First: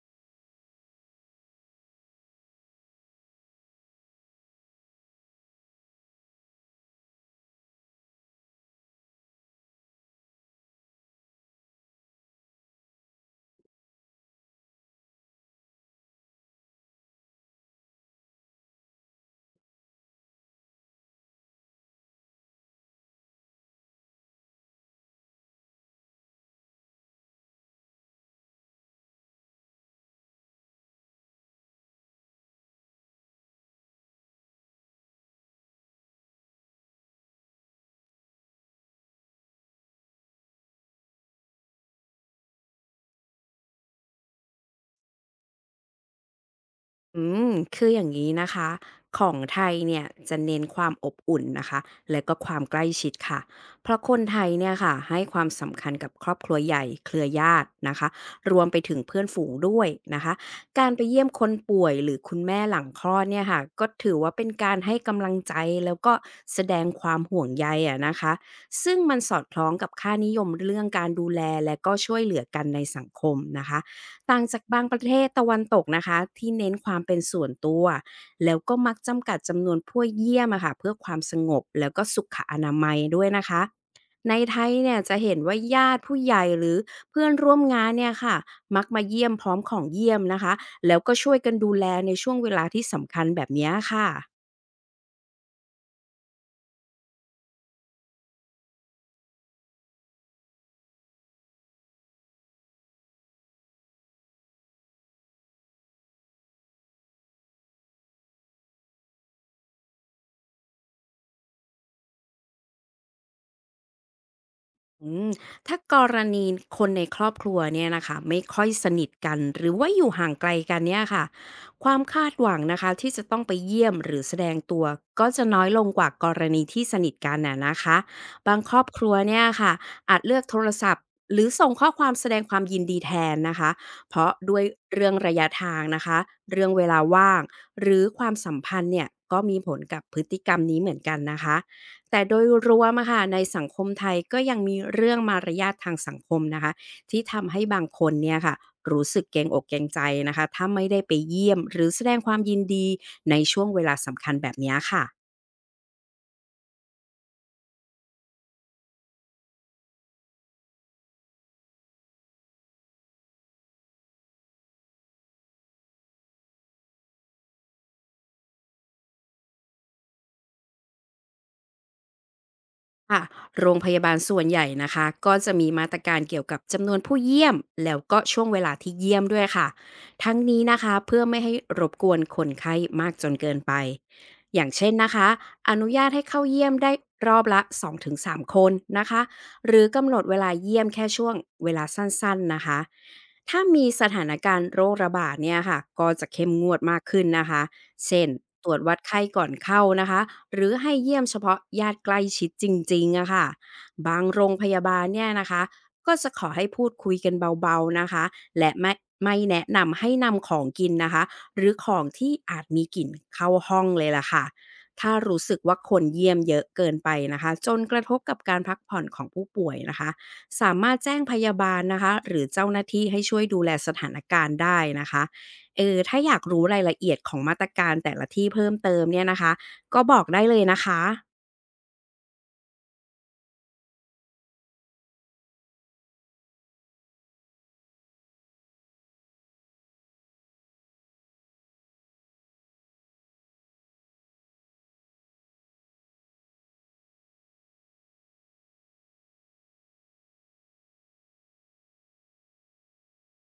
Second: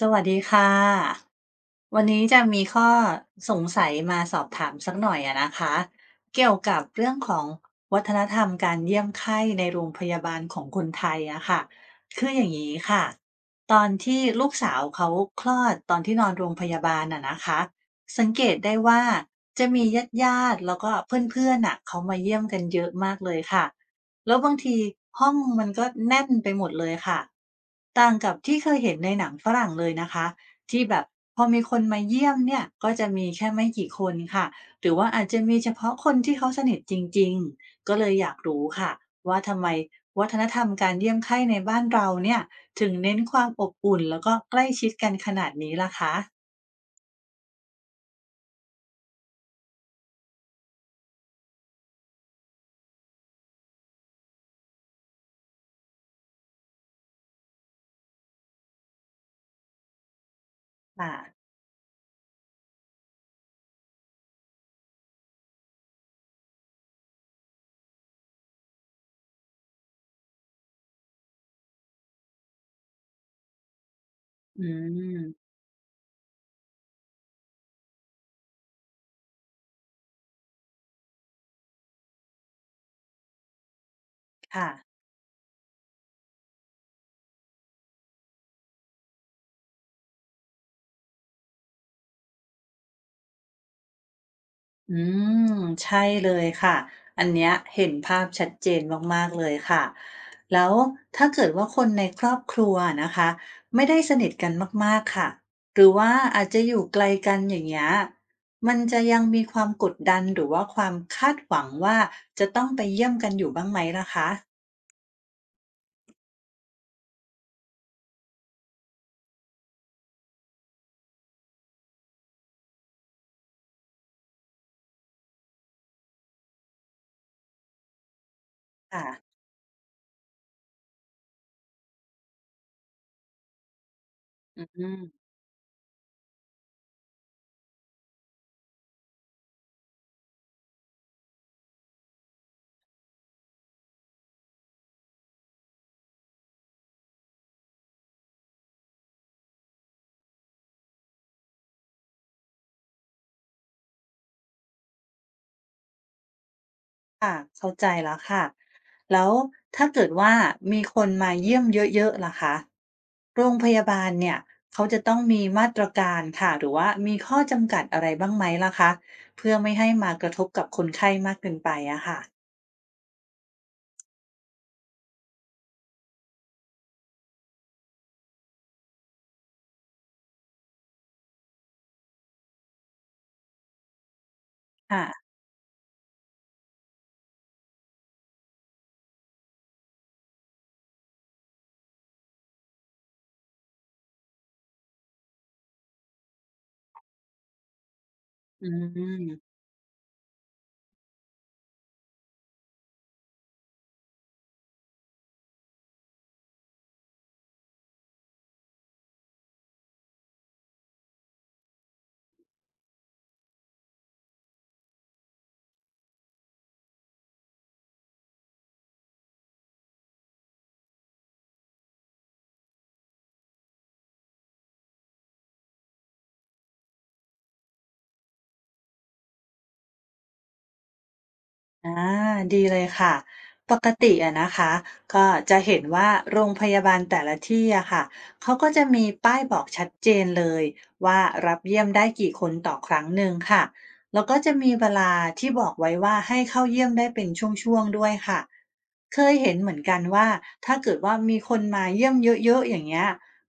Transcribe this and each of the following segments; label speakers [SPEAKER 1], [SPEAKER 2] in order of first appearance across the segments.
[SPEAKER 1] สวัสดีค่ะวันนี้จะมีข้อสงสัยมาสอบถามสักหน่อยอะนะคะเกี่ยวกับเรื่องของวัฒนธรรมการเยี่ยมไข้ในโรงพยาบาลของคนไทยอะค่ะคืออย่างนี้ค่ะตอนที่ลูกสาวเขาคลอดตอนที่นอนโรงพยาบาลอะนะคะสังเกตได้ว่าจะมีญาติแล้วก็เพื่อนๆน่ะเขามาเยี่ยมกันเยอะมากเลยค่ะ แล้วบางทีห้องมันก็แน่นไปหมดเลยค่ะต่างกับที่เคยเห็นในหนังฝรั่งเลยนะคะที่แบบพอมีคนมาเยี่ยมเนี่ยก็จะมีแค่ไม่กี่คนค่ะหรือว่าอาจจะมีเฉพาะคนที่เขาสนิทจริงๆก็เลยอยากรู้ค่ะว่าทำไมวัฒนธรรมการเยี่ยมไข้ในบ้านเราเนี่ยถึงเน้นความอบอุ่นแล้วก็ใกล้ชิดกันขนาดนี้ล่ะคะ
[SPEAKER 2] อืมคืออย่างนี้นะคะของไทยเนี่ยจะเน้นความอบอุ่นนะคะและก็ความใกล้ชิดค่ะเพราะคนไทยเนี่ยค่ะให้ความสำคัญกับครอบครัวใหญ่เครือญาตินะคะรวมไปถึงเพื่อนฝูงด้วยนะคะการไป
[SPEAKER 1] ค่ะ
[SPEAKER 2] เยี่ยมคนป่วยหรือคุณแม่หลังคลอดเนี่ยค่ะก็ถือว่าเป็นการให้กำลังใจแล้วก็แสดงความห่วงใยอะนะคะซึ่งมันสอดคล้องกับค่านิยมเรื่องการดูแลและก็ช่วยเหลือกันในสังคมนะคะ ต่างจา
[SPEAKER 1] อื
[SPEAKER 2] กบางประเทศตะ
[SPEAKER 1] ม
[SPEAKER 2] วันตกนะคะที่เน้นความเป็นส่วนตัวแล้วก็มักจำกัดจำนวนผู้เยี่ยมอะค่ะเพื่อความสงบแล้วก็สุขอนามัยด้วยนะคะในไท
[SPEAKER 1] ค่ะ
[SPEAKER 2] ยเนี่ยจะเห็นว่าญาติผู้ใหญ่หรือเพื่อนร่วมงานเนี่ยค่ะมักมาเยี่ยมพร้อมของเยี่ยมนะคะแล้วก็ช่วยกันดูแลในช่วงเวลาที่สำคัญแบบเนี้ยค่ะ
[SPEAKER 1] อืมใช่เลยค่ะอันเนี้ยเห็นภาพชัดเจนมากๆเลยค่ะแล้วถ้าเกิดว่าคนในครอบครัวนะคะไม่ได้สนิทกันมากๆค่ะหรือว่าอาจจะอยู่ไกลกันอย่างเงี้ยมันจะยังมีความกดดันหรือว่าความคาดหวังว่าจะต้องไปเยี่ยมกันอยู่บ้างไหมล่ะคะ
[SPEAKER 2] อืมถ้ากรณีคนในครอบครัวเนี่ยนะคะไม่ค่อยสนิทกันหรือว่าอยู่ห่างไกลกันเนี่ยค่ะความคาดหวังนะคะที่จะต้องไปเยี่ยมหรือแสดงตัวก็จะน้อยลงกว่ากรณีที่สนิทกันน่ะนะคะบางครอบค
[SPEAKER 1] ค่ะ
[SPEAKER 2] รัวเนี่ยค่ะอาจเลือกโทรศัพท์หรือส่งข้อความแสดงความยินดีแทนนะคะเพราะด้วย
[SPEAKER 1] อืม
[SPEAKER 2] เรื่องระยะทางนะคะเรื่องเวลาว่างหรือความสัมพันธ์เนี่ยก็มีผลกับพฤติกรรมนี้เหมือนกันนะคะ แต่โดยรวมอะค่ะในสังคมไทยก็ยังมีเรื่องมารยาททางสังคมนะคะที่ทำให้บางคนเนี่ยค่ะรู้สึกเกรงอกเกรงใจนะคะถ้าไม่ได้ไปเยี่ยมหรือแสดงความยินดีในช่วงเวลาสำคัญแบบเนี้ยค่ะ
[SPEAKER 1] ค่ะเข้าใจแล้วค่ะแล้วถ้าเกิดว่ามีคนมาเยี่ยมเยอะๆล่ะคะโรงพยาบาลเนี่ยเขาจะต้องมีมาตรการค่ะหรือว่ามีข้อจำกัดอะไรบ้างไหมล่ะคะเพื่อไม่ให้มากระทบกับคนไข้มากเกินไปอะค่ะ
[SPEAKER 2] ค่ะโรงพยาบาลส่วนใหญ่นะคะก็จะมีมาตรการเกี่ยวกับจำนวนผู้เยี่ยมแล้วก็ช่วงเวลาที่เยี่ยมด้วยค่ะทั้งนี้นะคะเพื่อไม่ให้รบกวนคนไข้มากจนเกินไปอย่างเช่น
[SPEAKER 1] ค่ะ
[SPEAKER 2] นะคะอนุญาตให้เข้าเยี่ยมได้รอบละ2-3คนนะคะหรือกำหนดเวลาเยี่ยมแค่ช่วงเวลาสั้นๆนะคะถ้ามีสถานการณ์โรคระบาดเนี่ยค่ะก็จะเข้มงวดมากขึ้นนะคะ เช่น
[SPEAKER 1] อื
[SPEAKER 2] ตรวจวัดไข้ก่อ
[SPEAKER 1] ม
[SPEAKER 2] นเข้านะคะหรือให้เยี่ยมเฉพาะญาติใกล้ชิดจริงๆอะค่ะบางโรงพยาบาลเนี่ยนะคะก็จะขอให้พูดคุยกันเบาๆนะคะและไม่แนะนำให้นำของกินนะคะหรือของที่อาจมีกลิ่นเข้าห้องเลยล่ะค่ะถ้ารู้สึกว่าคนเยี่ยมเยอะเกินไปนะคะจนกระทบกับการพักผ่อนของผู้ป่วยนะคะสามารถแจ้งพยาบาลนะคะหรือเจ้าหน้าที่ให้ช่วยดูแลสถานการณ์ได้นะคะ ถ้าอยากรู้รายละเอียดของมาตรการแต่ละที่เพิ่มเติมเนี่ยนะคะ ก็บอกได้เลยนะคะ
[SPEAKER 1] อาดีเลยค่ะปกติอะนะคะก็จะเห็นว่าโรงพยาบาลแต่ละที่อะค่ะเขาก็จะมีป้ายบอกชัดเจนเลยว่ารับเยี่ยมได้กี่คนต่อครั้งหนึ่งค่ะแล้วก็จะมีเวลาที่บอกไว้ว่าให้เข้าเยี่ยมได้เป็นช่วงๆด้วยค่ะเคยเห็นเหมือนกันว่าถ้าเกิดว่ามีคนมาเยี่ยมเยอะๆอย่างเงี้ย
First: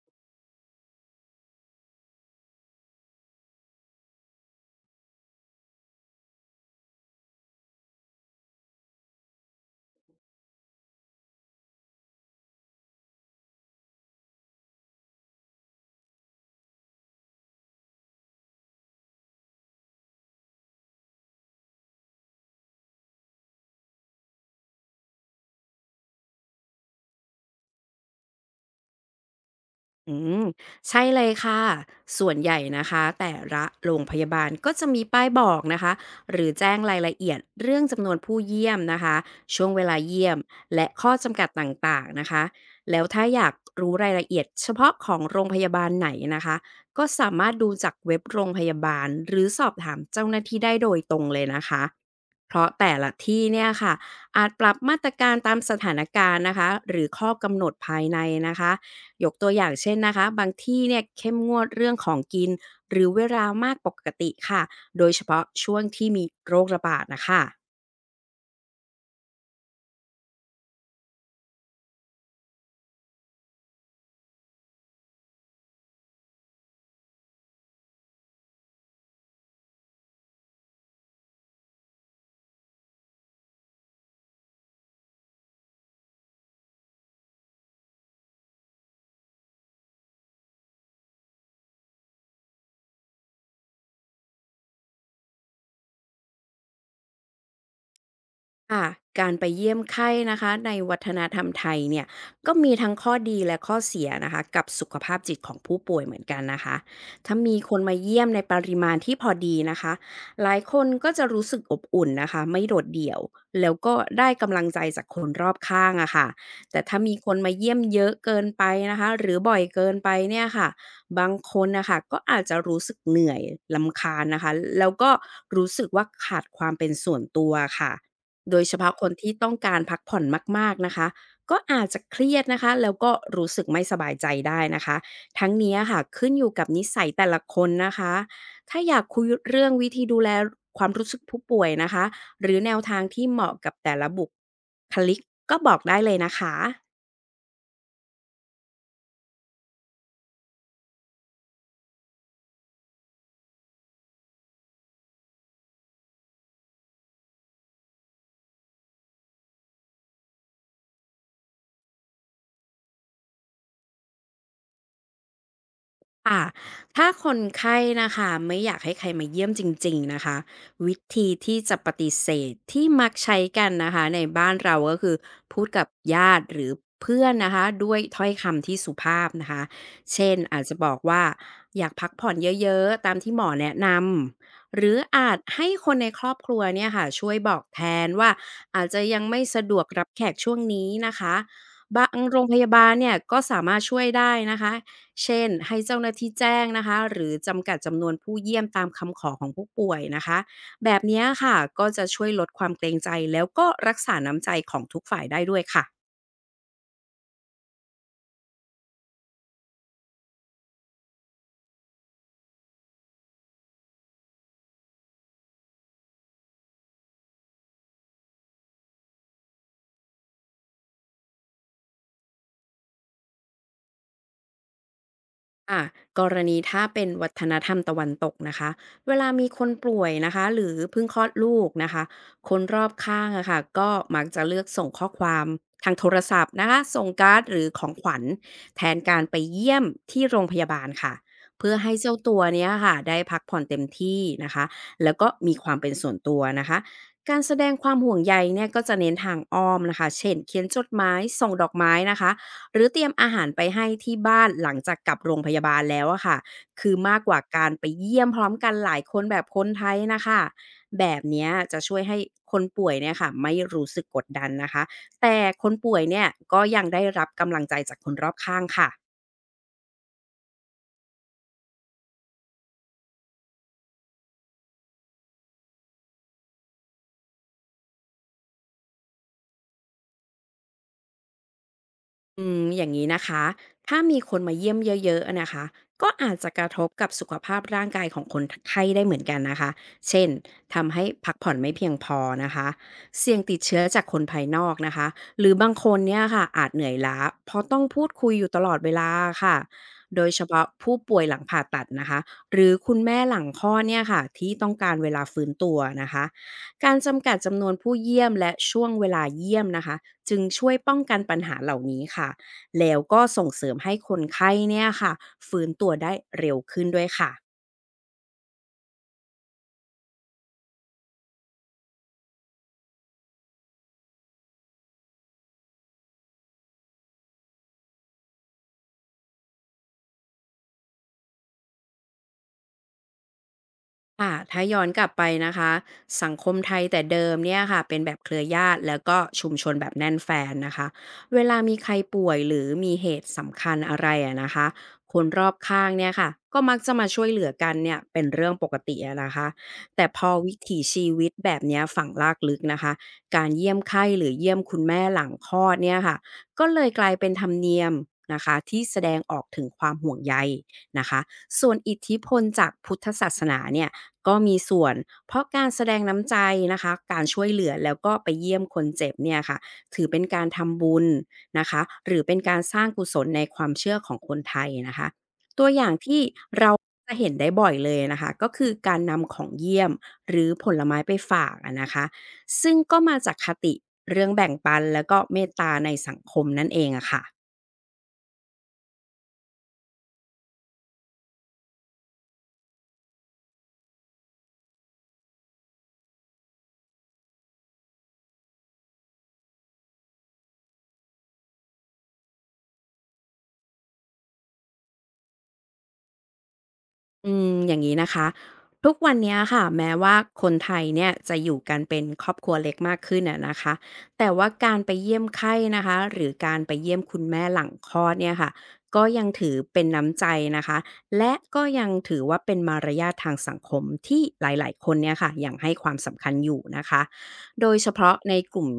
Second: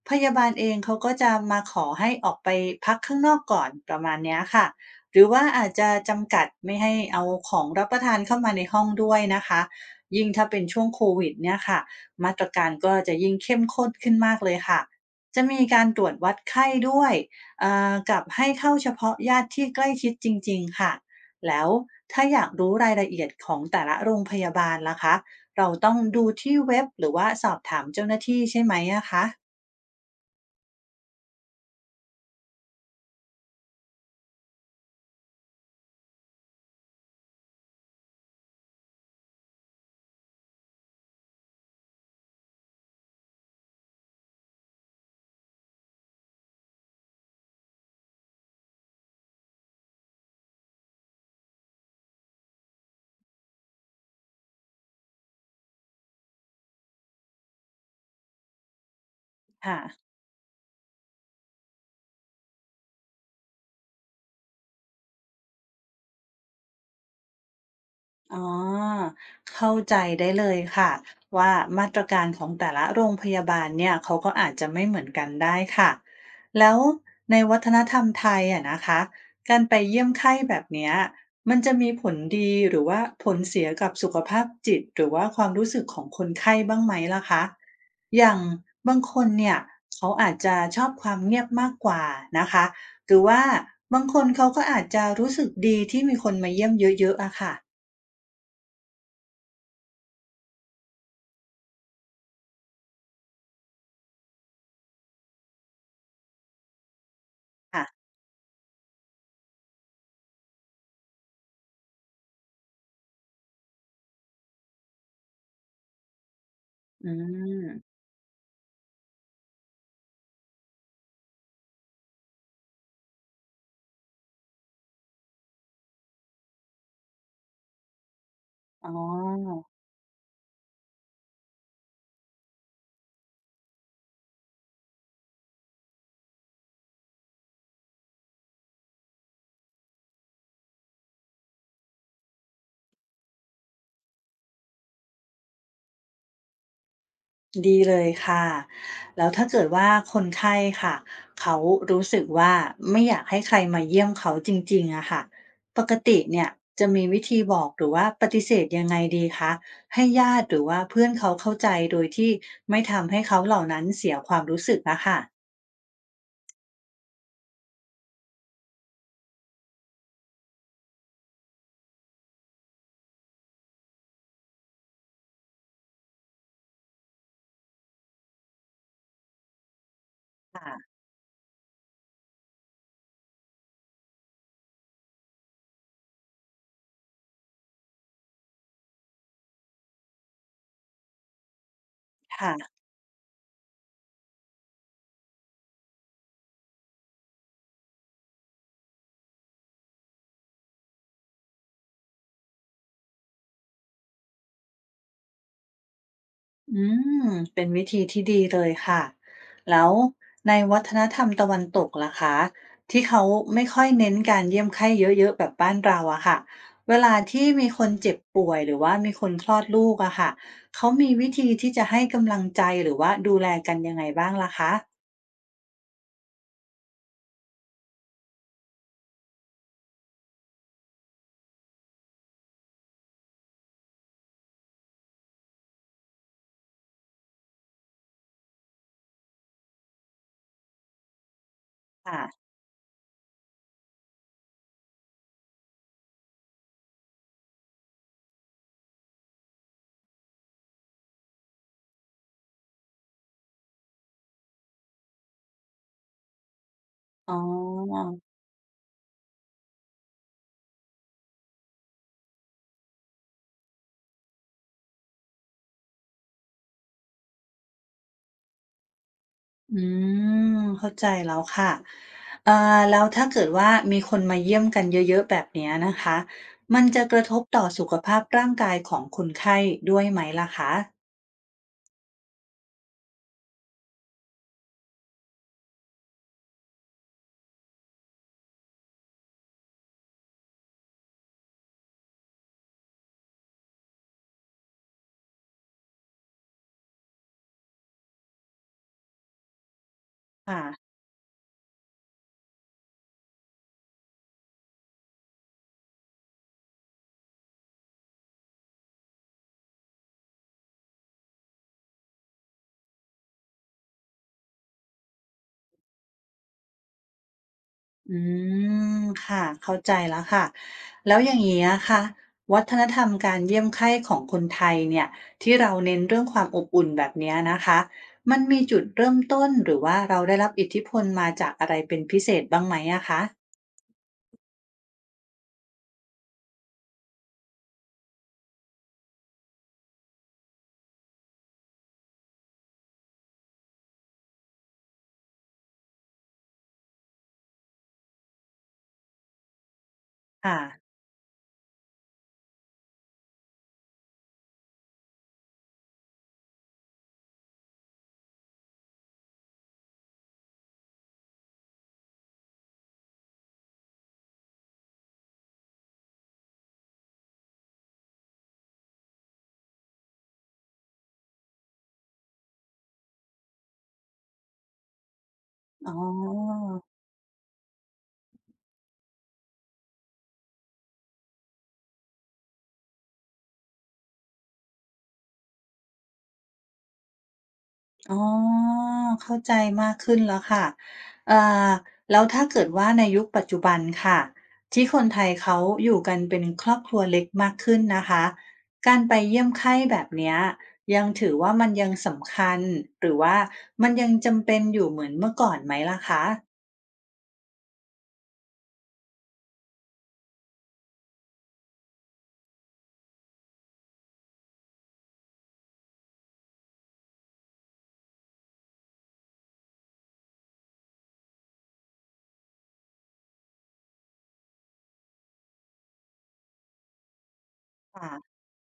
[SPEAKER 1] พยาบาลเองเขาก็จะมาขอให้ออกไปพักข้างนอกก่อนประมาณเนี้ยค่ะ หรือว่าอาจจะจำกัดไม่ให้เอาของรับประทานเข้ามาในห้องด้วยนะคะยิ่งถ้าเป็นช่วงโควิดเนี่ยค่ะมาตรการก็จะยิ่งเข้มข้นขึ้นมากเลยค่ะจะมีการตรวจวัดไข้ด้วยกับให้เข้าเฉพาะญาติที่ใกล้ชิดจริงๆค่ะแล้วถ้าอยากรู้รายละเอียดของแต่ละโรงพยาบาลล่ะคะเราต้องดูที่เว็บหรือว่าสอบถามเจ้าหน้าที่ใช่ไหมอะคะ
[SPEAKER 2] อืมใช่เลยค่ะส่วนใหญ่นะคะแต่ละโรงพยาบาลก็จะมีป้ายบอกนะคะหรือแจ้งรายละเอียดเรื่องจำนวนผู้เยี่ยมนะคะช่วงเวลาเยี่ยมและข้อจำกัดต่างๆนะคะแล้วถ้าอยากรู้รายละเอียดเฉพาะของโรงพยาบาลไหนนะคะก็สามารถดูจากเว็บโรงพยาบาลหรือสอบถามเจ้าหน้าที่ได้โดยตรงเลยนะคะเพราะแต่ละที่เนี่ยค่ะอาจปรับมาตรการตามสถานการณ์นะคะหรือข้อกำหนดภายในนะคะ ยกตัวอย่างเช่น
[SPEAKER 1] ค่ะ
[SPEAKER 2] นะคะบางที่เนี่ยเข้มงวดเรื่องของกินหรือเวลามากปกติค่ะโดยเฉพาะช่วงที่มีโรคระบาดนะคะ
[SPEAKER 1] อ๋อเข้าใจได้เลยค่ะว่ามาตรการของแต่ละโรงพยาบาลเนี่ยเขาก็อาจจะไม่เหมือนกันได้ค่ะแล้วในวัฒนธรรมไทยอะนะคะการไปเยี่ยมไข้แบบเนี้ยมันจะมีผลดีหรือว่าผลเสียกับสุขภาพจิตหรือว่าความรู้สึกของคนไข้บ้างไหมล่ะคะอย่างบางคนเนี่ยเขาอาจจะชอบความเงียบมากกว่านะคะหรือว่าบางคนเขาก็อาจจะรู้สึกดีที่มีคนมาเยี่ยมเยอะๆอะค่
[SPEAKER 2] ค่ะการไปเยี่ยมไข้นะคะในวัฒนธรรมไทยเนี่ยก็มีทั้งข้อดีและข้อเสียนะคะกับสุขภาพจิตของผู้ป่วยเหมือนกันนะคะถ้ามีคน
[SPEAKER 1] ะ
[SPEAKER 2] มาเยี่ยมในปริมาณที่พอดีนะคะหลายคนก็จะรู้สึกอบอุ่นนะคะไม่โดดเดี่ยวแล้วก็ได้กำลังใจจากคนรอบข้างอะค่ะแต่ถ้า
[SPEAKER 1] อื
[SPEAKER 2] มีคนมา
[SPEAKER 1] ม
[SPEAKER 2] เยี่ยมเยอะเกินไปนะคะหรือบ่อยเกินไปเนี่ยค่ะบางคนนะคะก็อาจจะรู้สึกเหนื่อยลำคาญนะคะแล้วก็รู้สึกว่าขาดความเป็นส่วนตัวค่ะ โดยเฉ
[SPEAKER 1] อ๋
[SPEAKER 2] พาะ
[SPEAKER 1] อ
[SPEAKER 2] คนที่ต้องการพักผ่อนมากๆนะคะก็อาจจะเครียดนะคะแล้วก็รู้สึกไม่สบายใจได้นะคะทั้งนี้อะค่ะขึ้นอยู่กับนิสัยแต่ละคนนะคะถ้าอยากคุยเรื่องวิธีดูแลความรู้สึกผู้ป่วยนะคะหรือแนวทางที่เหมาะกับแต่ละบุคลิกก็บอกได้เลยนะคะ
[SPEAKER 1] ดีเลยค่ะ แล้วถ้าเกิดว่าคนไข้ค่ะ เขารู้สึกว่าไม่อยากให้ใครมาเยี่ยมเขาจริงๆอะค่ะปกติเนี่ยจะมีวิธีบอกหรือว่าปฏิเสธยังไงดีคะ ให้ญาติหรือว่าเพื่อนเขาเข้าใจโดยที่ไม่ทำให้เขาเหล่านั้นเสียความรู้สึกอะค่ะ
[SPEAKER 2] ค่ะถ้าคนไข้นะคะไม่อยากให้ใครมาเยี่ยมจริงๆนะคะวิธีที่จะปฏิเสธที่มักใช้กันนะคะในบ้านเราก็คือพูดกับญาติหรือเพื่อนนะคะด้วยถ้อยคำที่สุภาพนะคะเช่นอาจจะบ
[SPEAKER 1] ค่ะ
[SPEAKER 2] อกว่าอยากพักผ่อนเยอะๆตามที่หมอแนะนำหรืออาจให้คนในครอบครัวเนี่ยค่ะช่วยบอกแทนว่าอาจจะยังไม่สะดวกรับแขกช่วงนี้นะคะบางโรงพยา
[SPEAKER 1] ค่ะ
[SPEAKER 2] บาลเนี่ยก็สามารถช่วยได้นะคะ เช่นให้เจ้าหน้าที่แจ้งนะคะหรือจำกัดจำนวนผู้เยี่ยมตามคำขอของผู้ป่วยนะคะแบบเนี้ยค่ะก็จะช่วยลดความเกรงใจแล้วก็รักษาน้ำใจของทุกฝ่ายได้ด้วยค่ะ
[SPEAKER 1] อืมเป็นวิธีที่ดีเลยค่ะแล้วในวัฒนธรรมตะวันตกล่ะคะที่เขาไม่ค่อยเน้นการเยี่ยมไข้เยอะๆแบบบ้านเราอะค่ะเวลาที่มีคนเจ็บป่วยหรือว่ามีคนคลอดลูกอะค่ะเขามีวิธีที่จะให้กำลังใจหรือว่าดูแลกันยังไงบ้างล่ะคะ
[SPEAKER 2] อ่ะกรณีถ้าเป็นวัฒนธรรมตะวันตกนะคะเวลามีคนป่วยนะคะหรือเพิ่งคลอดลูกนะคะคนรอบข้างอะค่ะก็มักจะเลือกส่งข้อความทางโทรศัพท์นะคะส่งการ์ดหรือของขวัญแทนการไปเยี่ยมที่โรงพยาบาลค่ะเพื่อให้เจ้าตัว
[SPEAKER 1] ค่ะ
[SPEAKER 2] เนี้ยค่ะได้พักผ่อนเต็มที่นะคะแล้วก็มีความเป็นส่วนตัวนะคะการแสดงความห่วงใยเนี่ยก็จะเน้นทางอ้อมนะคะเช่นเขียนจดหมายส่งดอกไม้นะคะ หรือเตรียมอาหารไปให้ที่บ้านหลังจากกลับโรงพยาบาลแล้วอะค่ะคือมากก
[SPEAKER 1] อ๋อ
[SPEAKER 2] ว่าการไปเยี่ยมพร้อมกันหลายคนแบบคนไทยนะคะแบบเนี้ยจะช่วยให้คนป่วยเนี่ยค่ะไม่รู้สึกกดดันนะคะแต่คนป่วยเนี่ยก็ยังได้รับกำลังใจจากคนรอบข้างค่ะ
[SPEAKER 1] อืมเข้าใจแล้วค่ะเอ่อแล้วถ้าเกิดว่ามีคนมาเยี่ยมกันเยอะๆแบบเนี้ยนะคะมันจะกระทบต่อสุขภาพร่างกายของคนไข้ด้วยไหมล่ะคะ
[SPEAKER 2] อืมอย่างนี้นะคะถ้ามีคนมาเยี่ยมเยอะๆนะคะก็อาจจะกระทบกับสุขภาพร่างกายของคนไข้ได้เหมือนกันนะคะเช่น ทำให้พักผ่อนไม่เพียงพอนะคะเสี่ยงติดเชื้อจากคนภายนอกนะคะหรือบางคนเนี่ยค่ะอาจเหนื่อยล้าเพราะต้องพูดคุยอยู่ตลอดเวลาค่ะโดยเฉพาะ
[SPEAKER 1] ค่ะ
[SPEAKER 2] ผู้ป่วยหลังผ่าตัดนะคะหรือคุณแม่หลังคลอดเนี่ยค่ะที่ต้องการเวลาฟื้นตัวนะคะการจำกัดจำนวนผู้เยี่ยมและช่วงเวลาเยี่ยมนะคะ จึงช่วยป้องกันปัญหาเหล่านี้ค่ะแล้วก็ส่งเสริมให้คนไข้เนี่ยค่ะฟื้นตัวได้เร็วขึ้นด้วยค่ะ
[SPEAKER 1] อืมค่ะเข้าใจแล้วค่ะแล้วอย่างนี้นะค่ะวัฒนธรรมการเยี่ยมไข้ของคนไทยเนี่ยที่เราเน้นเรื่องความอบอุ่นแบบเนี้ยนะคะมันมีจุดเริ่มต้นหรือว่าเราได้รับอิทธิพลมาจากอะไรเป็นพิเศษบ้างไหมอะคะ
[SPEAKER 2] ค่ะถ้าย้อนกลับไปนะคะสังคมไทยแต่เดิมเนี่ยค่ะเป็นแบบเครือญาติแล้วก็ชุมชนแบบแน่นแฟนนะคะเวลามีใครป่วยหรือมีเหตุสำคัญอะไรอะนะคะคนรอบข้างเนี่ยค่ะก็มักจะมาช่วยเหลือกันเนี่ยเป็นเรื่องปกติอะนะคะแต่พอวิ
[SPEAKER 1] ค่ะ
[SPEAKER 2] ถีชีวิตแบบเนี้ยฝังลากลึกนะคะการเยี่ยมไข้หรือเยี่ยมคุณแม่หลังคลอดเนี่ยค่ะก็เลยกลายเป็นธรรมเนียมนะคะที่แสดงออกถึงความห่วงใยนะคะส่วนอิทธิพลจากพุทธศาสนาเนี่ย ก็มีส่วนเพราะการแสดงน้ำใจนะคะการช่วยเหลือแล้วก็ไปเยี่ยมคนเจ็บเนี่ยค่ะถือเป็นการทำบุญนะคะหรือเป็นการสร้างกุศลในความเชื่อของคนไทยนะคะตัวอย่า
[SPEAKER 1] อ๋
[SPEAKER 2] ง
[SPEAKER 1] อ
[SPEAKER 2] ที่เราจะเห็นได้บ่อยเลยนะคะก็คือการนำของเยี่ยมหรือผลไม้ไปฝากอะนะคะซึ่งก็มาจากคติเรื่องแบ่งปันแล้วก็เมตตาในสังคมนั่นเองอะค่ะ
[SPEAKER 1] อ๋อ เข้าใจมากขึ้นแล้วค่ะเอ่อแล้วถ้าเกิดว่าในยุคปัจจุบันค่ะที่คนไทยเขาอยู่กันเป็นครอบครัวเล็กมากขึ้นนะคะ การไปเยี่ยมไข้แบบเนี้ยยังถือว่ามันยังสำคัญหรือว่ามันยังจำเป็นอยู่เหมือนเมื่อก่อนไหมล่ะคะ
[SPEAKER 2] อืมอย่างงี้นะคะทุกวันเนี้ยค่ะแม้ว่าคนไทยเนี่ยจะอยู่กันเป็นครอบครัวเล็กมากขึ้นอะนะคะแต่ว่าการไปเยี่ยมไข้นะคะหรือการไปเยี่ยมคุณแม่หลังคลอดเนี่ยค่ะก็ยังถือเป็นน้ำใจนะคะและก็ยังถือว่าเป็นมารยาททางสังคมที่หลายๆคนเนี่ยค่ะยังให้ความสำคัญอยู่นะคะโดยเฉพาะใน
[SPEAKER 1] ค่ะ
[SPEAKER 2] กลุ่ม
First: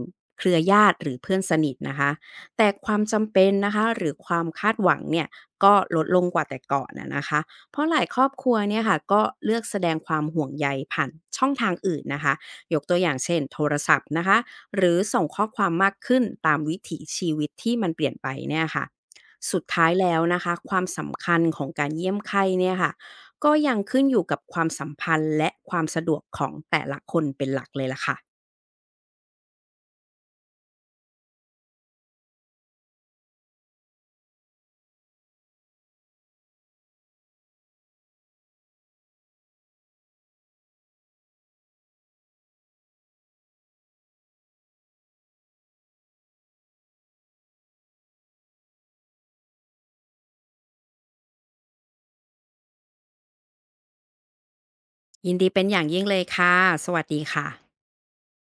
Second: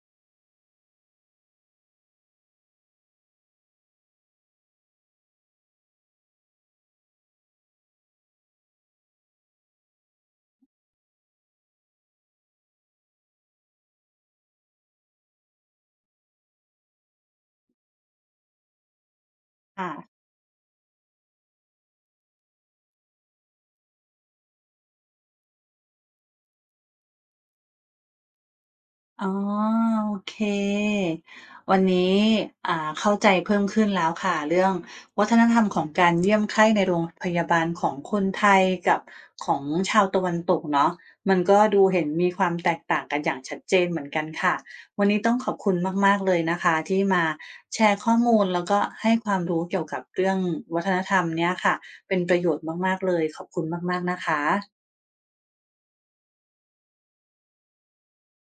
[SPEAKER 2] เครือญาติหรือเพื่อนสนิทนะคะแต่ความจำเป็นนะคะหรือความคาดหวังเนี่ยก็ลดลงกว่าแต่ก่อนอะนะคะ เพราะหลายครอบครัวเนี่ยค่ะก็เลือกแสดงความห่วงใยผ่านช่องทางอื่นนะคะยกตัวอย่างเช่นโทรศัพท์นะคะหรือส่งข้อความมากขึ้นตามวิถีชีวิตที่มันเปลี่ยนไปเนี่ยค่ะสุดท้า
[SPEAKER 1] ค่ะ
[SPEAKER 2] ยแล้วนะคะความสำคัญของการเยี่ยมไข้เนี่ยค่ะก็ยังขึ้นอยู่กับความสัมพันธ์และความสะดวกของแต่ละคนเป็นหลักเลยล่ะค่ะ
[SPEAKER 1] อ๋อโอเควันนี้อ่าเข้าใจเพิ่มขึ้นแล้วค่ะเรื่องวัฒนธรรมของการเยี่ยมไข้ในโรงพยาบาลของคนไทยกับของชาวตะวันตกเนาะมันก็ดูเห็นมีความแตกต่างกันอย่างชัดเจนเหมือนกันค่ะวันนี้ต้องขอบคุณมากๆเลยนะคะที่มาแชร์ข้อมูลแล้วก็ให้ความรู้เกี่ยวกับเรื่องวัฒนธรรมเนี่ยค่ะเป็นประโยชน์มากๆเลยขอบคุณมากๆนะคะ
[SPEAKER 2] ยินดีเป็นอย่างยิ่งเลยค่ะสวัสดีค่ะ